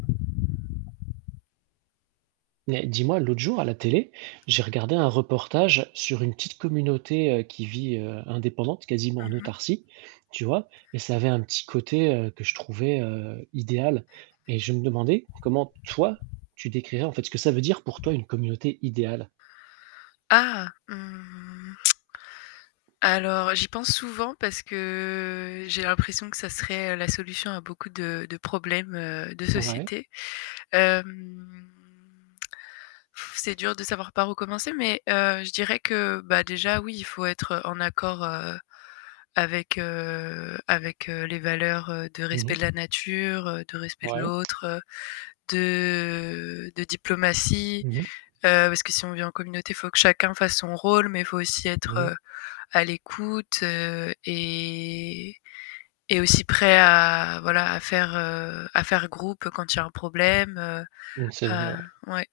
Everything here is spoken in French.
Mais, dis-moi, l'autre jour à la télé, j'ai regardé un reportage sur une petite communauté qui vit indépendante, quasiment Mmh en mh. autarcie, tu vois, et ça avait un petit côté que je trouvais idéal. Et je me demandais comment toi, tu décrirais en fait ce que ça veut dire pour toi une communauté idéale? Ah, mmh. Alors j'y pense souvent parce que j'ai l'impression que ça serait la solution à beaucoup de de problèmes, heu, de Ouais. société. Hem, pff c'est dur de savoir par où commencer, mais, heu, je dirais que, bah, déjà oui, il faut être en accord, heu, avec, heu, avec, heu, les valeurs, heu, de Mmh respect de mh. la nature, de respect de Ouais. l'autre, de de diplomatie, Mmh mh. heu, parce que si on vit en communauté, il faut que chacun fasse son rôle, mais il faut aussi Mmh mh. être à l'écoute et et aussi prêt à, voilà, à faire, heu, à faire groupe quand il y a un problème, heu Mmh, c'est vrai, heu, ouais. ouais.